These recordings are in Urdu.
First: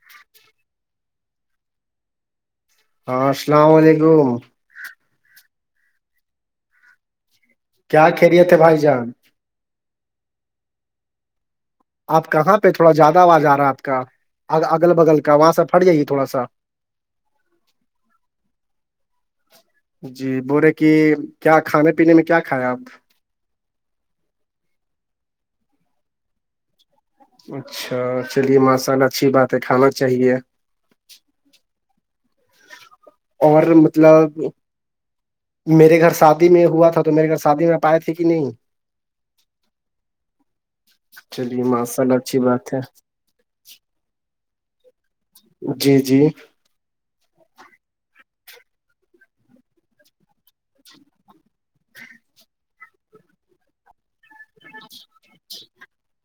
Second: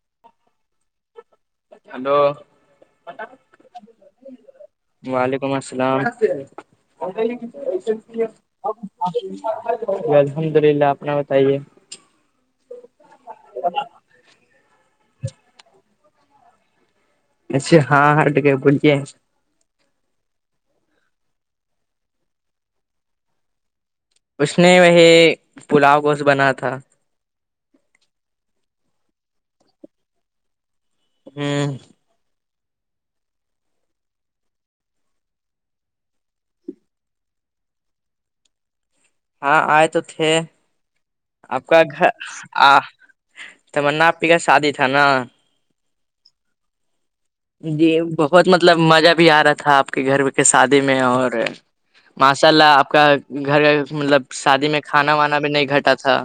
ج [unintelligible] ہلو ہاں السلام علیکم وعلیکم السلام کیا خیریت ہے بھائی جان الحمد للہ اپنا بتائیے آپ کا کہاں پہ تھوڑا زیادہ آواز آ رہا ہے آپ کا اگل بگل کا وہاں س پھٹ جائیے تھوڑا سا اچھا ہاں ہاںٹک بولیے جی بول رہے کہ کیا کھانے پینے میں کیا کھاائے آپ اس نے وہ پلاؤ گوشت بنا تھا اچھا چلیے ماشاء اللہ اچھی بات ہے کھانا چاہیے ہوں اور مطلب میرے گھر شادی میں ہ ہوا تھا تو میرے گھر شادی میں پاائے تھے کہ نہیں ہاں آئے تو تھے آپ چلیے کا ماشاء گھر اللہ اچھی آ بات ہے تمر ناپی کا شادی تھا نا جی جی جی بہت مطلب مزہ بھی آ رہا تھا آپ کے گھر کے شادی میں اور ماشاء اللہ آپ کا گھر مطلب شادی میں کھانا وانا بھی نہیں گھٹا تھا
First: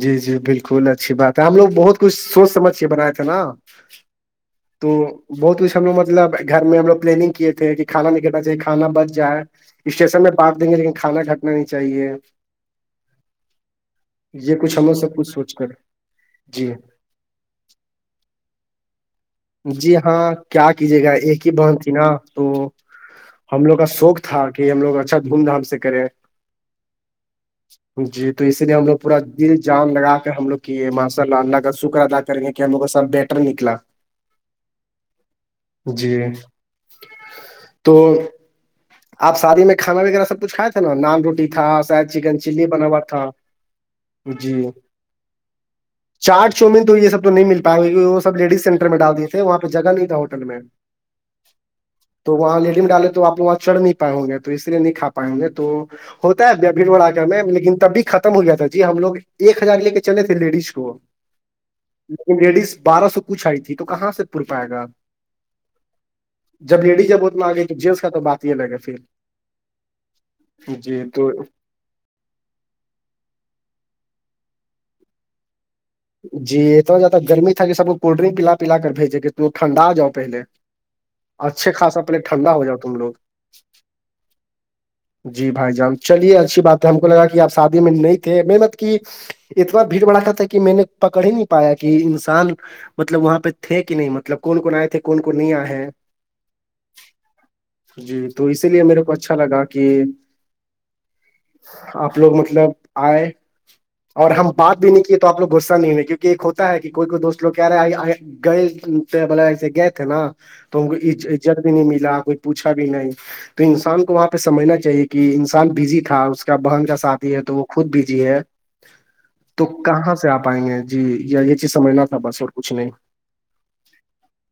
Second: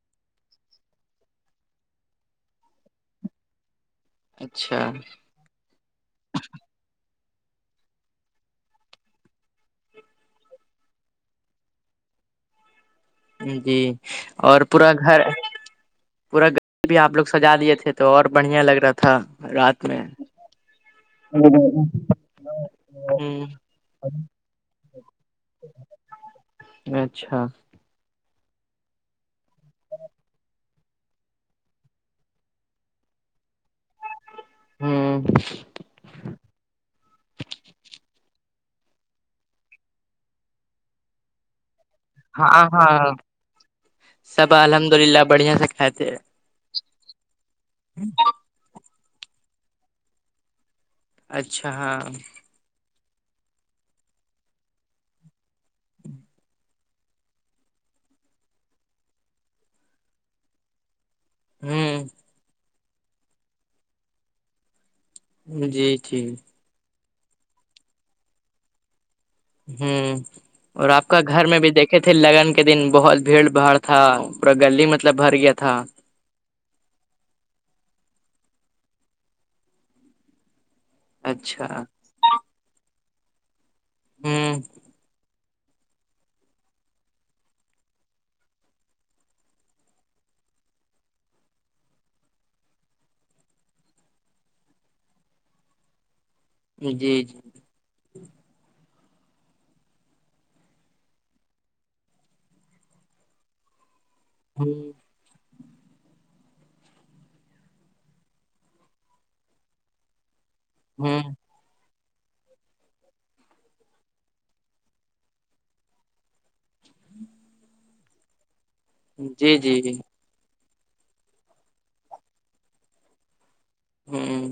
جی جی بالکل اچھی بات ہے ہم لوگ بہت کچھ سوچ سمجھ کے بناائے تھے نا اچھا تو بہت کچھ ہم لگ مطلب گھر میں ہم لوگ پلاننگ کیے تھے کہ کھانا نہیں کنا چاہیے کانا بچ جائے اسٹیشن میں بانپ دیں گے لیکن کھانا گھٹنا نہیں چاہیے جی یہ اور کچھ ہم پورا لوگ سب گھر کچھ سوچ کر پورا جی گھر بھی آپ لوگ سجا دیے تھے تو اور بڑھیا لگ رہا تھا رات جی میں ہاں کیا کیجے گا ہ ایک ہی بہن تھی نا تو ہم لوگ کا شوق تھا کہ ہم لوگ اچھا دھوم دھام سے کریں اچھا جی تو اس لیے ہم لوگ پورا دل جان لگا کر ہم لوگ کیے ماشاء اللہ اللہ کا شکر ادا کریںے کہ ہموگ کا سب بیٹر نکلا ہاں جی تو آپ شادی میں کھانا وغیرہ سب کچھ کھائے تھ تھا نا نان روٹی تھا شاید چکن ہاں چلی بنا ہاں ہوا تھا سب جی الحمد للہ بڑھیا سے کھاتے ہیں۔ چاٹ چومین تو یہ سب تو نہیں مل پائے گا وہ سب لیڈیز سینٹر میں ڈال دیے تھے وہاں پہ جگہ نہیں تھا ہوٹل میں اچھا ہاں تو وہاں لیڈی نکالے تو آپ وہاں چڑھ نہیں پاائے ہوں گے تو اس لیے نہیں کا پائیں گے تو ہوتا ہے بھیڑ بھڑا کر میں لیکن تب بھی ختم ہو گیا تھا جی ہم لو ایک ہزار لے کے چلے تھے لیڈیز کو [inaudible] ہوں لیکن لیڈیز بارہ سو کچھ آئی تھی تو کہاں سے پ پائے گا جی ٹھیک جب لیڈی جبت م آگئی تو جینس کا تو بات یہ لگےا پھر ہوں اور جی آپ کا تو گھر میں بھی دیکھ رکھ تھے لگن کے دن بہت بھیڑ بھاڑ تھا پورا گلی مطلب بھر گیا تھا جی اتنا زیادہ گرمیی تھا کہ سب کولڈ ڈرنک پلا پیلا کر بھیجے کہ ھنڈا جاؤہلے اچھا اچھے خاصا پل ٹھنڈا ہو جاؤ تم لوگ ہوں جی بھائی جان چلیے اچھی بات ہے ہم کو لگا کہ آپ شادی میں نہیں تھے محنت کی اتنا بھیڑ بڑا تھا کہ میں نے پکڑ ہی نہیں پایا کہ انسان مطلب وہاں پہ تھے کہ نہیں مطلب کون کون آئے تھے کون کون نہیں آئے ہیں جی جی جی تو اسی لیے میرے کو اچھا لگا کہ آپ لوگ مطلب آئے اور ہم بات بھی نہیں ہ کیے تو آپ لوگ غصہ نہیں ہے کیونکہ ایک ہوتا ہے کہ کوئی کوئی دوست لو کہہ رہے آ گئے تھے بولے ایسے گئے تھے نا تو ہم کو عزت بھی نہیں ملا کوئی پوچھا بھی نہیں تو انسان کو وہاں پہ سمجھنا چاہیے کہ انسان بزی تھا اس کا بہن کا ساتھی ہے تو وہ خود بزی ہے جی تو جی کہاں سے آپ آئیں گے جی یہ چیز سمجھنا تھا بس اور کچھ نہیں ہوں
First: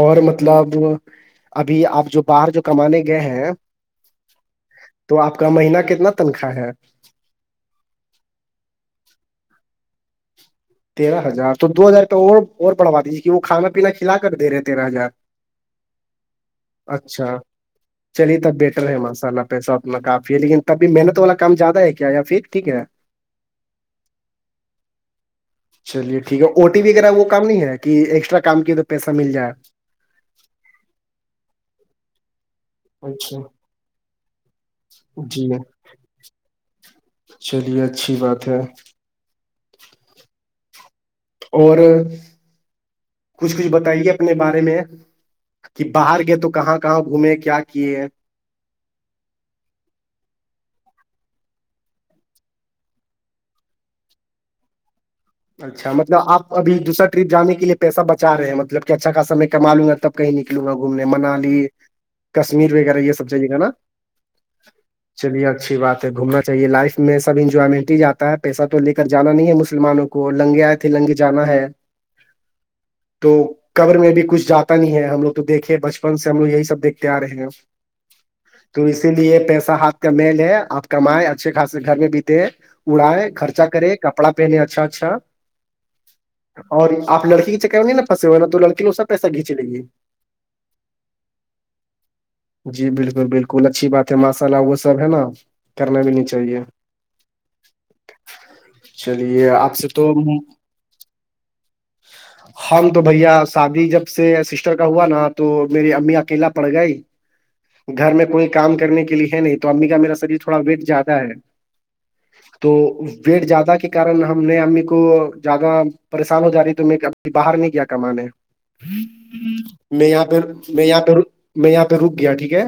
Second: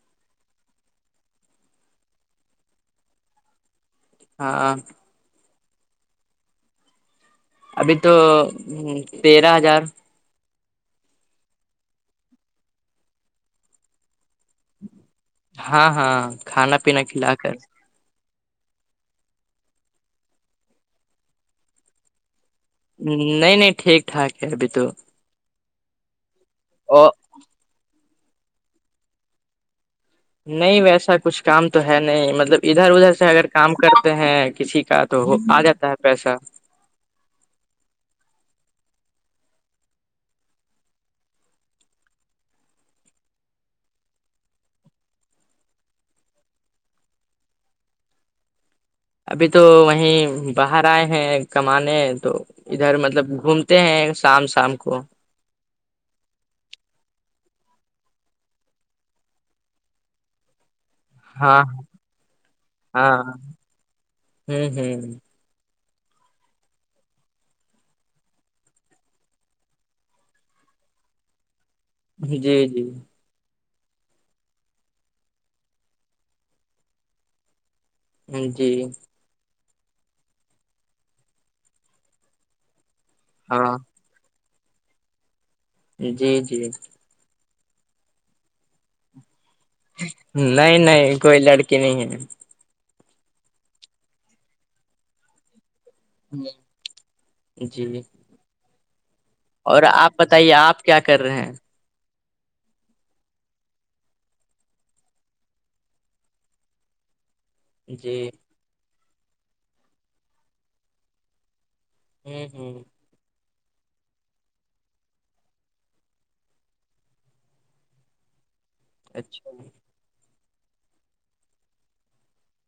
اور مطلب ابھی آپ جو باہر جو کمانے گئے ہیں ہاں تو آپ کا مہینہ کتنا تنخواہ ہے ابھی تو تیرہ ہزار تیرہ ہزار تو دو ہزار تو اور بڑھوا دیجیے کہ وہ کھا پینا کھلا کر دے ہیں تیرہ ہزار ہاں ہاں کھانا پینا کھلا اچھا کر چلیے تب بیٹر ہے ماشاء اللہ پیسہ اتنا کافی ہے لیکن تبھی محنت والا کام زیادہ ہے کیا یا پھر ٹھیک ہے نہیں نہیں ٹھیک ٹھاک ہے ابھی تو چلیے ٹھیک ہے او ٹی پی وغیرہ وہ کام نہیں ہے کہ ایکسٹرا کام کی تو پیسہ مل جائے نہیں ویسا کچھ کام تو ہے نہیں مطلب ادھر ادھر سے اچھا اگر کام کرتے ہیں کسی کا تو جی آ جاتا ہے پیسہ چلیے اچھی بات ہے [inaudible] اور کچھ کچھ بتائیے اپنے بارے میں کہ باہر گئے تو کہاں کہاں گھومے کیا کیے ہیں ابھی تو وہیں باہر آئے ہیں کمانے تو ادھر مطلب گھومتے ہیں شام شام کو اچھا مطلب آ ابھی دوسر ٹرپ جان کے لیے پیسہ بچاے ہیں مطلب کہ اچھا خاصے کما لوں گا تب کہیں نکلوں گا گھومنے منالی ہاں کشمیر وغیرہ یہ ہاں سب جاہے گا نا ہوں ہوں چلیے اچھی بات ہے گھومنا چاہیے لائف میں سب انجوائمنٹ ہی جاتا ہے پیسہ تو لے کر جانا نہیں ہے مسلمانوں کو کو لنگے آئے تھے لنگے جانا ہے جی جی تو کبور میں بھی کچھ جاتا نہیں ہے ہم لوگ تو دیکھے بچپن سے ہم لوگ یہی سب دیکھتے آ رہے ہیں جی تو اسی لیے پیسہ ہ میل ہے آپ کمائائے اچھے خاصے گھر میں بیتے اڑائے خرچا ہاں کرے کپڑا پہنے اچھا اا اچھا جی جی اور آپ لڑکی کے چکر میں نہیں نا پنسے ہوئے نا تو لڑکی اس سے پیسہ کھینچے لی نہیں نہیں کوئی لڑکی نہیں ہے جی بالکل بالکل اچھی بات ہے ماشاء اللہ وہ سب ہے نا کرنا بھی نہیں چاہیے جی چلیے آپ سے بتائیے آپ کیا کر رہے ہیں ج ہم تو بھیا شادی جب سے سسٹر کا ہوا نا تو میری امی اکیلا پڑ گئی گھر میں جی کوئی کام کرنے کے لیے ہے نہیں تو امی کا میرا شریر تھوڑا ویٹ زیادہ ہے ہ تو ہ ویٹ زیادہ کے کار ہم نہیںمی کو زیادہ پریشان ہو جا رہی ت میںبھی باہر نہیں کیا کمانے اچھا ج میں یہاں پہ میں یہاں پہ میں یہاں پہ رک گیا ٹھیک ہے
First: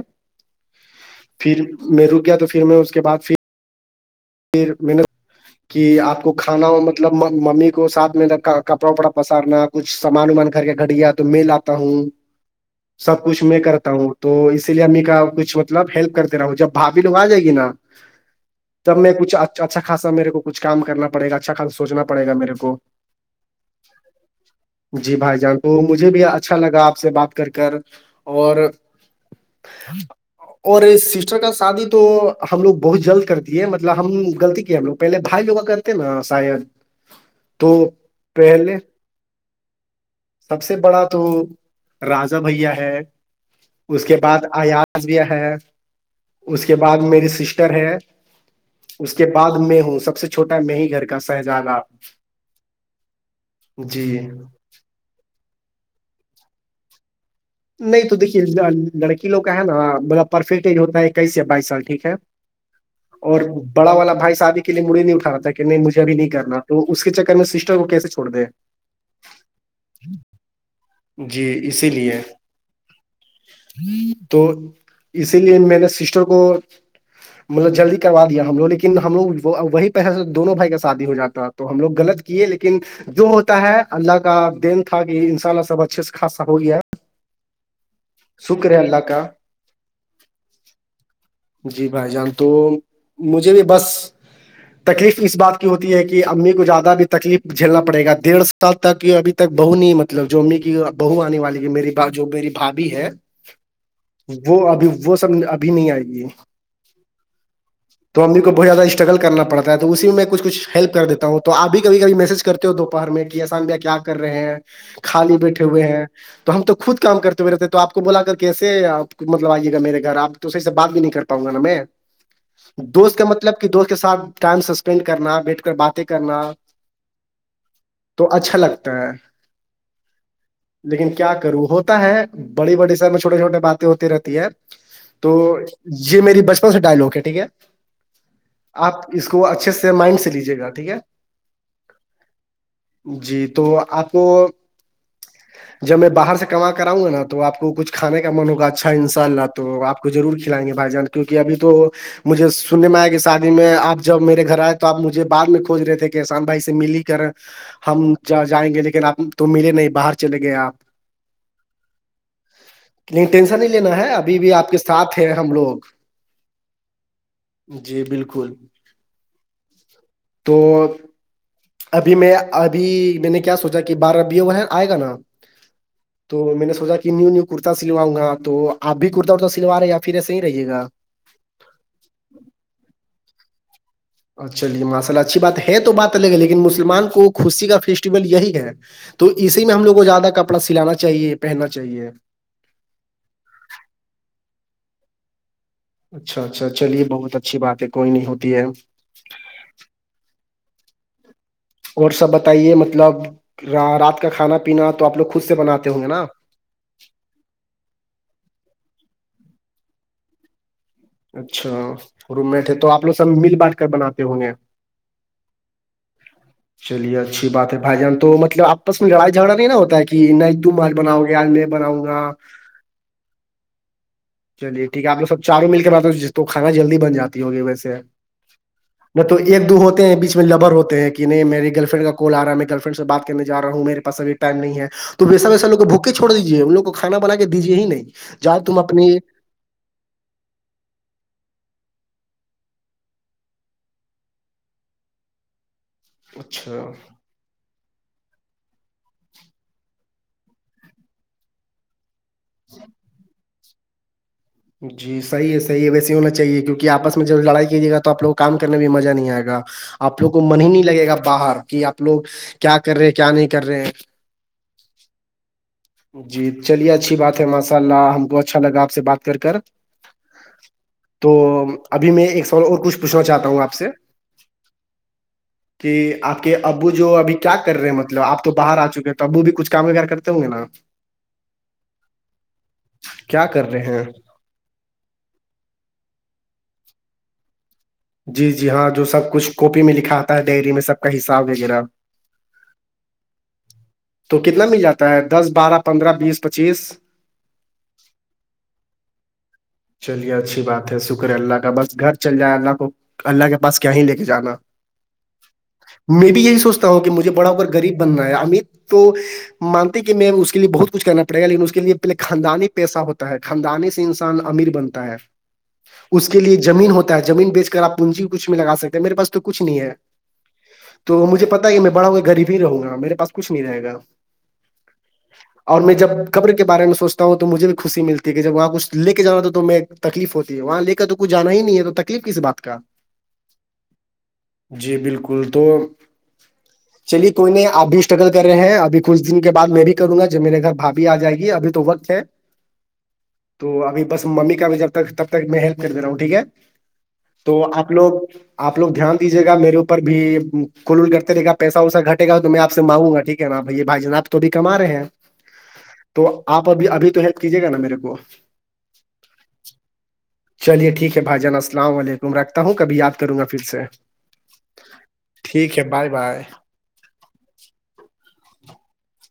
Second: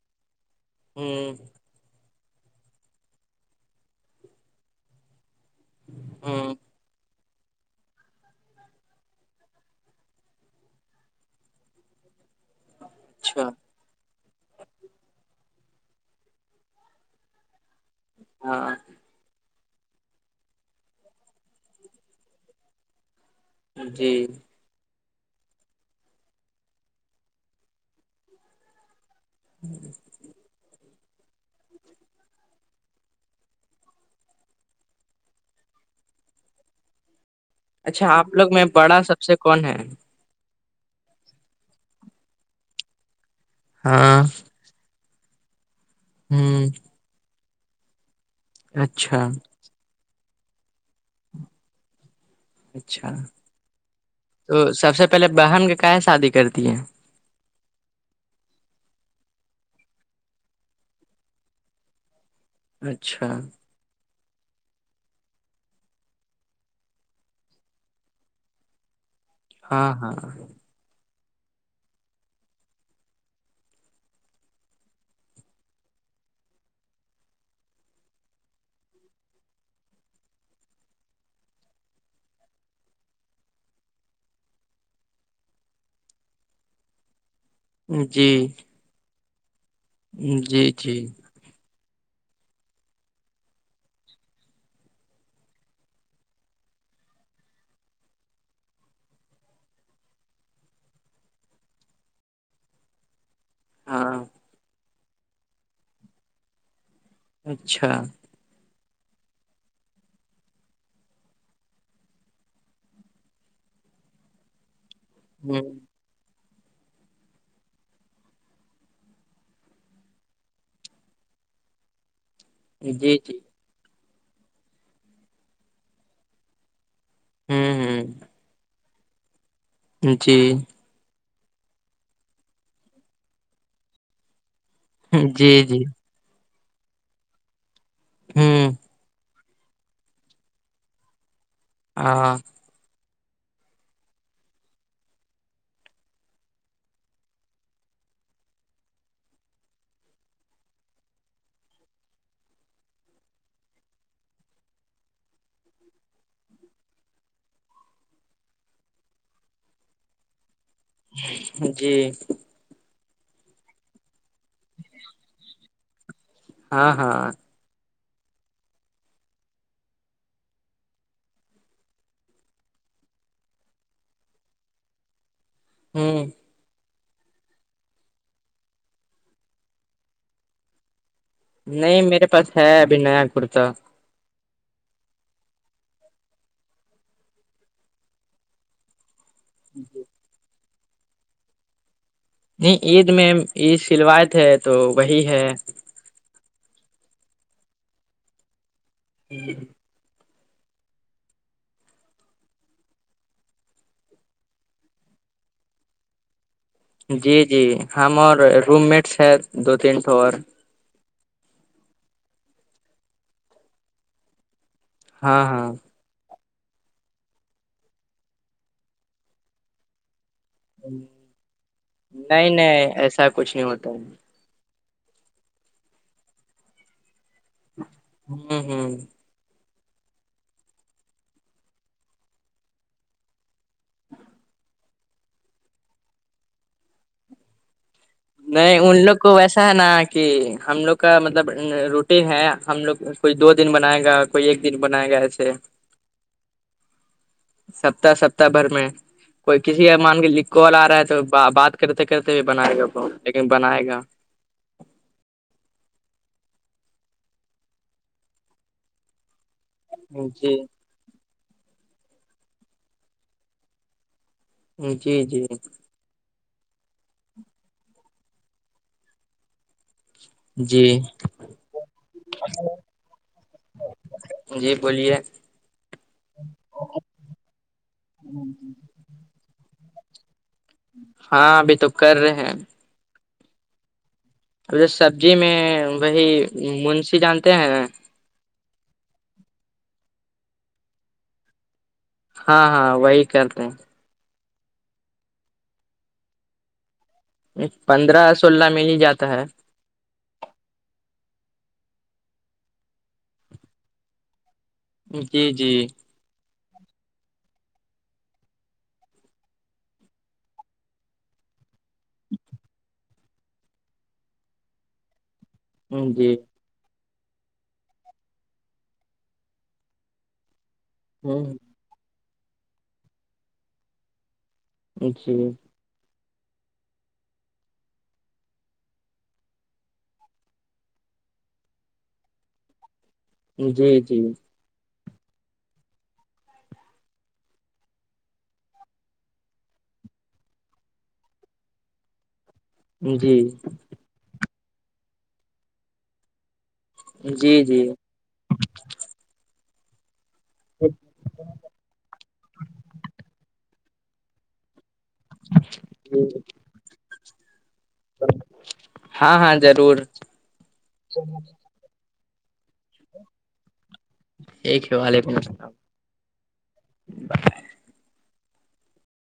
ہ پھر میں رک گیا تو پھر میں اس کے بعد پھر پھر میں نے کہ آپ کو ہ کھانا مطلب مطلب ممی کو سھ میں کپڑا وپڑا پسارنا کچھ سامان وامان گھر کے گھڑیا تو میں لاتا ہوں سب کچھ اچھا میں کرتا ہوں تو اسی لیے امی کا کچھ مطلب ہیلپ کرتے رہا ہوں جب بھاابھی لوگ آ جائے گی نا ہاں تب میں کچھ اچھا خاصا میرے کو کچھ کام کرنا پڑے گا اچھا خا سوچنا پڑےا میرے کو جی جی بھائی جان کو مجھے بھی اچھا لگا آپ سے بات کر کر اور [unintelligible] اور سسٹر کا شادی تو ہم لوگ بہت جلد کرتی ہے مطلب ہم غلطی کی ہم لگ پہلے بھائی لوگ کا کرتے ہیں نا شاید تو اچھا آپ لوگ میں پہلے بڑا سب سے کون ہے سب سے بڑا تو راجا بھیا ہے اس کے ہاں بعد ایازیا ہے ہ اس کے بعد میری سسٹر ہے اس کے اچھا بعد میں ہوں سب سے چھوٹا میں ہی گھر کا سہزانہ اچھا تو سب سے پہلے بہن کے کہاں شادی کرتی ہے نہیں تو دیکھیے لڑکی لوگ کا ہے نا مطب پرفیکٹ ایج ہوتا ہے اکیس سےیا بائیس سال ٹھیک ہے اچھا اور کو بڑا والا بھائی شادی کے لیے مڑے نہیں اٹھا تھا کہ نہیں مجھے اب نہیں کرنا تو اس کے چکر میں سسٹر کو کیسے چوڑ دے تو ہاں ہاں جی اسی لیے ہ تو اسی لیے میں نے سسٹر کو مطلب جلدی کروا دیا ہم لوگ لیکن ہم لوگ وہی پیسے سے دونوں بھائی کا شادی ہو جاتا تو ہم لوگ غلط کیے لیکن جو ہوتا ہے اللہ کا دین تھا کہ انشاء اللہ سب اچھے سے خاصا ہو گیا ہے جی سکر ہے اللہ کا جی جی جی بھائی جان تو مجھے بھی بس تکلیف اس بات کی ہوتی ہے کہ امی کو زیادہ بھی تکلیف جھیلنا پڑے گا دڑ سے سال تک اھی تک بہو نہیں مطلب جو امی کی بہو آنے والی ہے میری جو میری بھابھی ہے ہاں وہ ابھی وہ سب ابھی نہیں آئے گی اچھا تو امی کو بہت زیادہ اسٹرگل کرنا پڑتا ہے تو اسی میں کچھ کچھ ہیلپ کر دیتا ہوں تو آبھی کبھی کھی میج کرتے ہو دوپہر میں کہ کیسان بھیا کیا کر رہے ہیں خالی ہ بیٹھے ہوئے ہیں تو ہم تو خود کام کرتے ہوئے رہتے تو آپ کو بلا کر کیسے آپ مطلب آئیے گا میرے گھر آپ تو صح سے بات بھی نہیں کراں گا نا میں دوست جی کا جی مطلب کہ دوست کے ساتھ ٹائم اسپینڈ کرنا بیٹھ کر باتیں کرنا ہوں تو ہ اچھا لگتا ہے جی لیکن کیا کروں ہوتا ہے بڑی بڑی سم میں چھوٹے چھوٹے باتیں ہوتی رہتی ہے تو جی جی یہ میری بچپن سے ڈائلگ ہے ٹھیک ہے ہوں آپ اس کا کو اچھے سے مائنڈ سے لیجیےا ٹھیک ہے ہاں جی تو آپ کو جب میں باہر سے کما کراؤ گا نا تو آپ کو کچھانے کا من ہوگا اچھا ان شاء اللہ تو آپ کو ضور کلائیں گے بھائی جان کے کیونکہ ابھی تو مجھے سننے میں آیا کہ شادی میں آپ جب میرے گھر آئے تو آپ مجھے بع میں کوج رہے تھے کہ اسان بھائی سے ملی کر ہم جائیں گے لیکن آپ تو ملے نہیں باہر چلے گئے آپ جی نہیں ٹینشن نہیں لینا ہے ابھی بھی آپ کے ساتھ ہیں ہم لوگ ہاں ہاں جی بالکل تو ابھی میں ابھی میں نے کیا سوچا کہ بارہ بھیو ہے آئے گا نا ہوں تو میں نے سوچا کہ نیو نیو کرتا سلواؤ گا توپ بھی کرتا رتا سلواے یا پھر ایے ہی رہیےا نہیں میرے پاس ہے ابھی نیا کرتا چلیے ماشصالہ اچھی بات ہے تو بات الگ ہے لیکن مسلمان کو خوشی کا فیسٹیول یہی ہے تو اسی میں ہم لو کو زیادہ کپڑا سلانا چاہیے پہننا چاہیے نہیں عید میں عید سلویت ہے تو وہی ہے اچھا اچھا چلیے بہت اچھی بات ہے کوئی نہیں ہوتی ہے ج [unintelligible] اور سب بتائیے مطلب رات کا کھانا پینا تو آپ لوگ خود سے بناتے ہوں گے نا جی جی ہم اور روم مٹس ہے دو تین ٹور اچھا روم مٹ ہے تو آپ لوگ سب مل بانٹ کر بناتے ہوں گے ہاں ہاں چلیے اچھی بات ہے بھائی جان تو مطلب آپس میں لڑائی جھگڑا نہیں نا ہوتا ہے کہ تم آج بناؤ گے ج میں بناؤں گا نہیں ایسا کچھ نہیں ہوتا تو [unintelligible] چلیے ٹھیک ہے آ لو سب چاروں مل کے بات ج کھانا جلدی بناتی ہوگی ویسے ہوں ہوں تو ایک دو ہوتے ہیں بیچ میں لبر ہوتے ہیں کہ نہیں میرے گرل فرینڈ کا کال آ رہا ہے میں گرل فرینڈ سے بات کر جا رہا ہوں میرے پاس ایک پین نہیں ہے تو ویسا ویساوگ بھوکے چھڑ دیجیے انوگ کو کھانا بنا کے دیجیے ہی نہیں جاؤ تم نہیں ان اپنی لوگ کو ویسا ہے نا کہ ہم لوگ کا مطلب روٹی ہے ہم لوگ کچھ دو دن بنائے گا کوئی ایک دن بنایا گیا ایسے اچھا سپتہ سپتہ بھر میں کوئی کسی کا مان کے ل کال آ رہا ہے تو بات کرتے کرتے بنائے گا کو لیکن بنائے گا جی صحی ہے صحیح ہے ویسے ہونا چاہیے کیونکہ آپس میں جب لڑائی کیجیے گا تو آپ لگ کو کام کرنے میں مزہ نہیں آئے گا آپ لوگ کو جی من ہی نہیں لگے گا باہر کہ آپ لوگ کیا کر رہے ہیں کیا نہیں کر رہے ہیں جی جی جی چلیے اچھی بات ہے ماشاء اللہ ہم کو اچھا لگا آپ سے بات کر کر جی تو ابھی میں ایک سوال اور کچھ پوچھنا چاہتا ہوں آپ سے جی بولیے کہ آپ کے ابو جو ابھی کیا کر رہے ہیں مطلب آپ تو باہر آ چکے ہیں تو ابو بھی کچھ کام وغیر کرتے ہوں گے نا ہاں ابھی تو کر رہے ہیں کیا کر رہے ہیں اب جو سبزی میں وہی منشی جانتے ہیں نا جی جی ہاں جو سب کچھ کاپی میں لکھا آتا ہے ڈائری میں سب کا حساب وغیرہ ہاں ہاں وہی کرتے ہیں تو کتنا مل جاتا ہے دس بارہ پندرہ بیس پچیس پندرہ سولہ میں نہیں جاتا ہے چلیے اچھی بات ہے شکر ہے اللہ کا بس گھر چل جائے اللہ کو اللہ کے پاس کیا ہی لے کے جانا جی جی میں بھی یہی سوچتا ہوں کہ مجھے بڑا ہو کر غریب بننا ہے امت تو مانتی کہ میم اس کے لیے بہت کچھ کرنا پڑے گا لیکن اس کے لیے پے خاندانی پیہ ہوتا ہے خدانے سے انسان امیر بنتا ہے اس جی جی کے لیے جو جمین ہوتا ہے زمین بیچ کر آپوننجی کچھ میں لگا سکتے میرےاس تو کچھ نہیں ہے تو مجھے پتا ہے کہ میں بڑاوںا غب ہی رہوں گا میرے پاس کچھ نہیں رہےا اچھی اور میں جب قبر کے بار میں سوچتا ہوں تو مجھے بھی خوشی ملتی ہے کہ جب وہاں کچھ لے کے جانا تو میں تکلیف ہوتی ہے وہاں لے کر تو کچھ جانا ہی نہیں ہے تو تکلیف کس بات کا جوئی جی جی بالکل تو چلیے کوئی نے ابھی اسٹرگل کر رہے ہیں ابھی کچھ دن کے بد میں بھی کروں گا جب میرے گھر بھابھی آ جائے گی ابھی تو وقت ہے جی تو ابھی بس ممی کا جب تک تب تک میں ہیلپ کر د رہا ہوں ٹھیک ہے تو جی جی جی آپ لوگ آپ لوگ دھیان دیجیے گا میرے اوپر بھی کھل ول کرتے دیکا پیسا وسا گٹے گا تو میں آپ سے مانگوں ٹھیک ہے نا بھ یہ بھائی جان آپ تو ابھی کما رہے ہیں تو آپ ابھی ابھی تو ہیلپ کیجیے گا نا میرے کو ہاں ہاں ضرور چلیے ٹھیک ہے بھا جان اللام علیکم رکھتا ہوں کبھی یاد کروں گا پھر سے ٹھیک ہے وعلیکم السلام ٹھیک ہے بائے بائے [inaudible]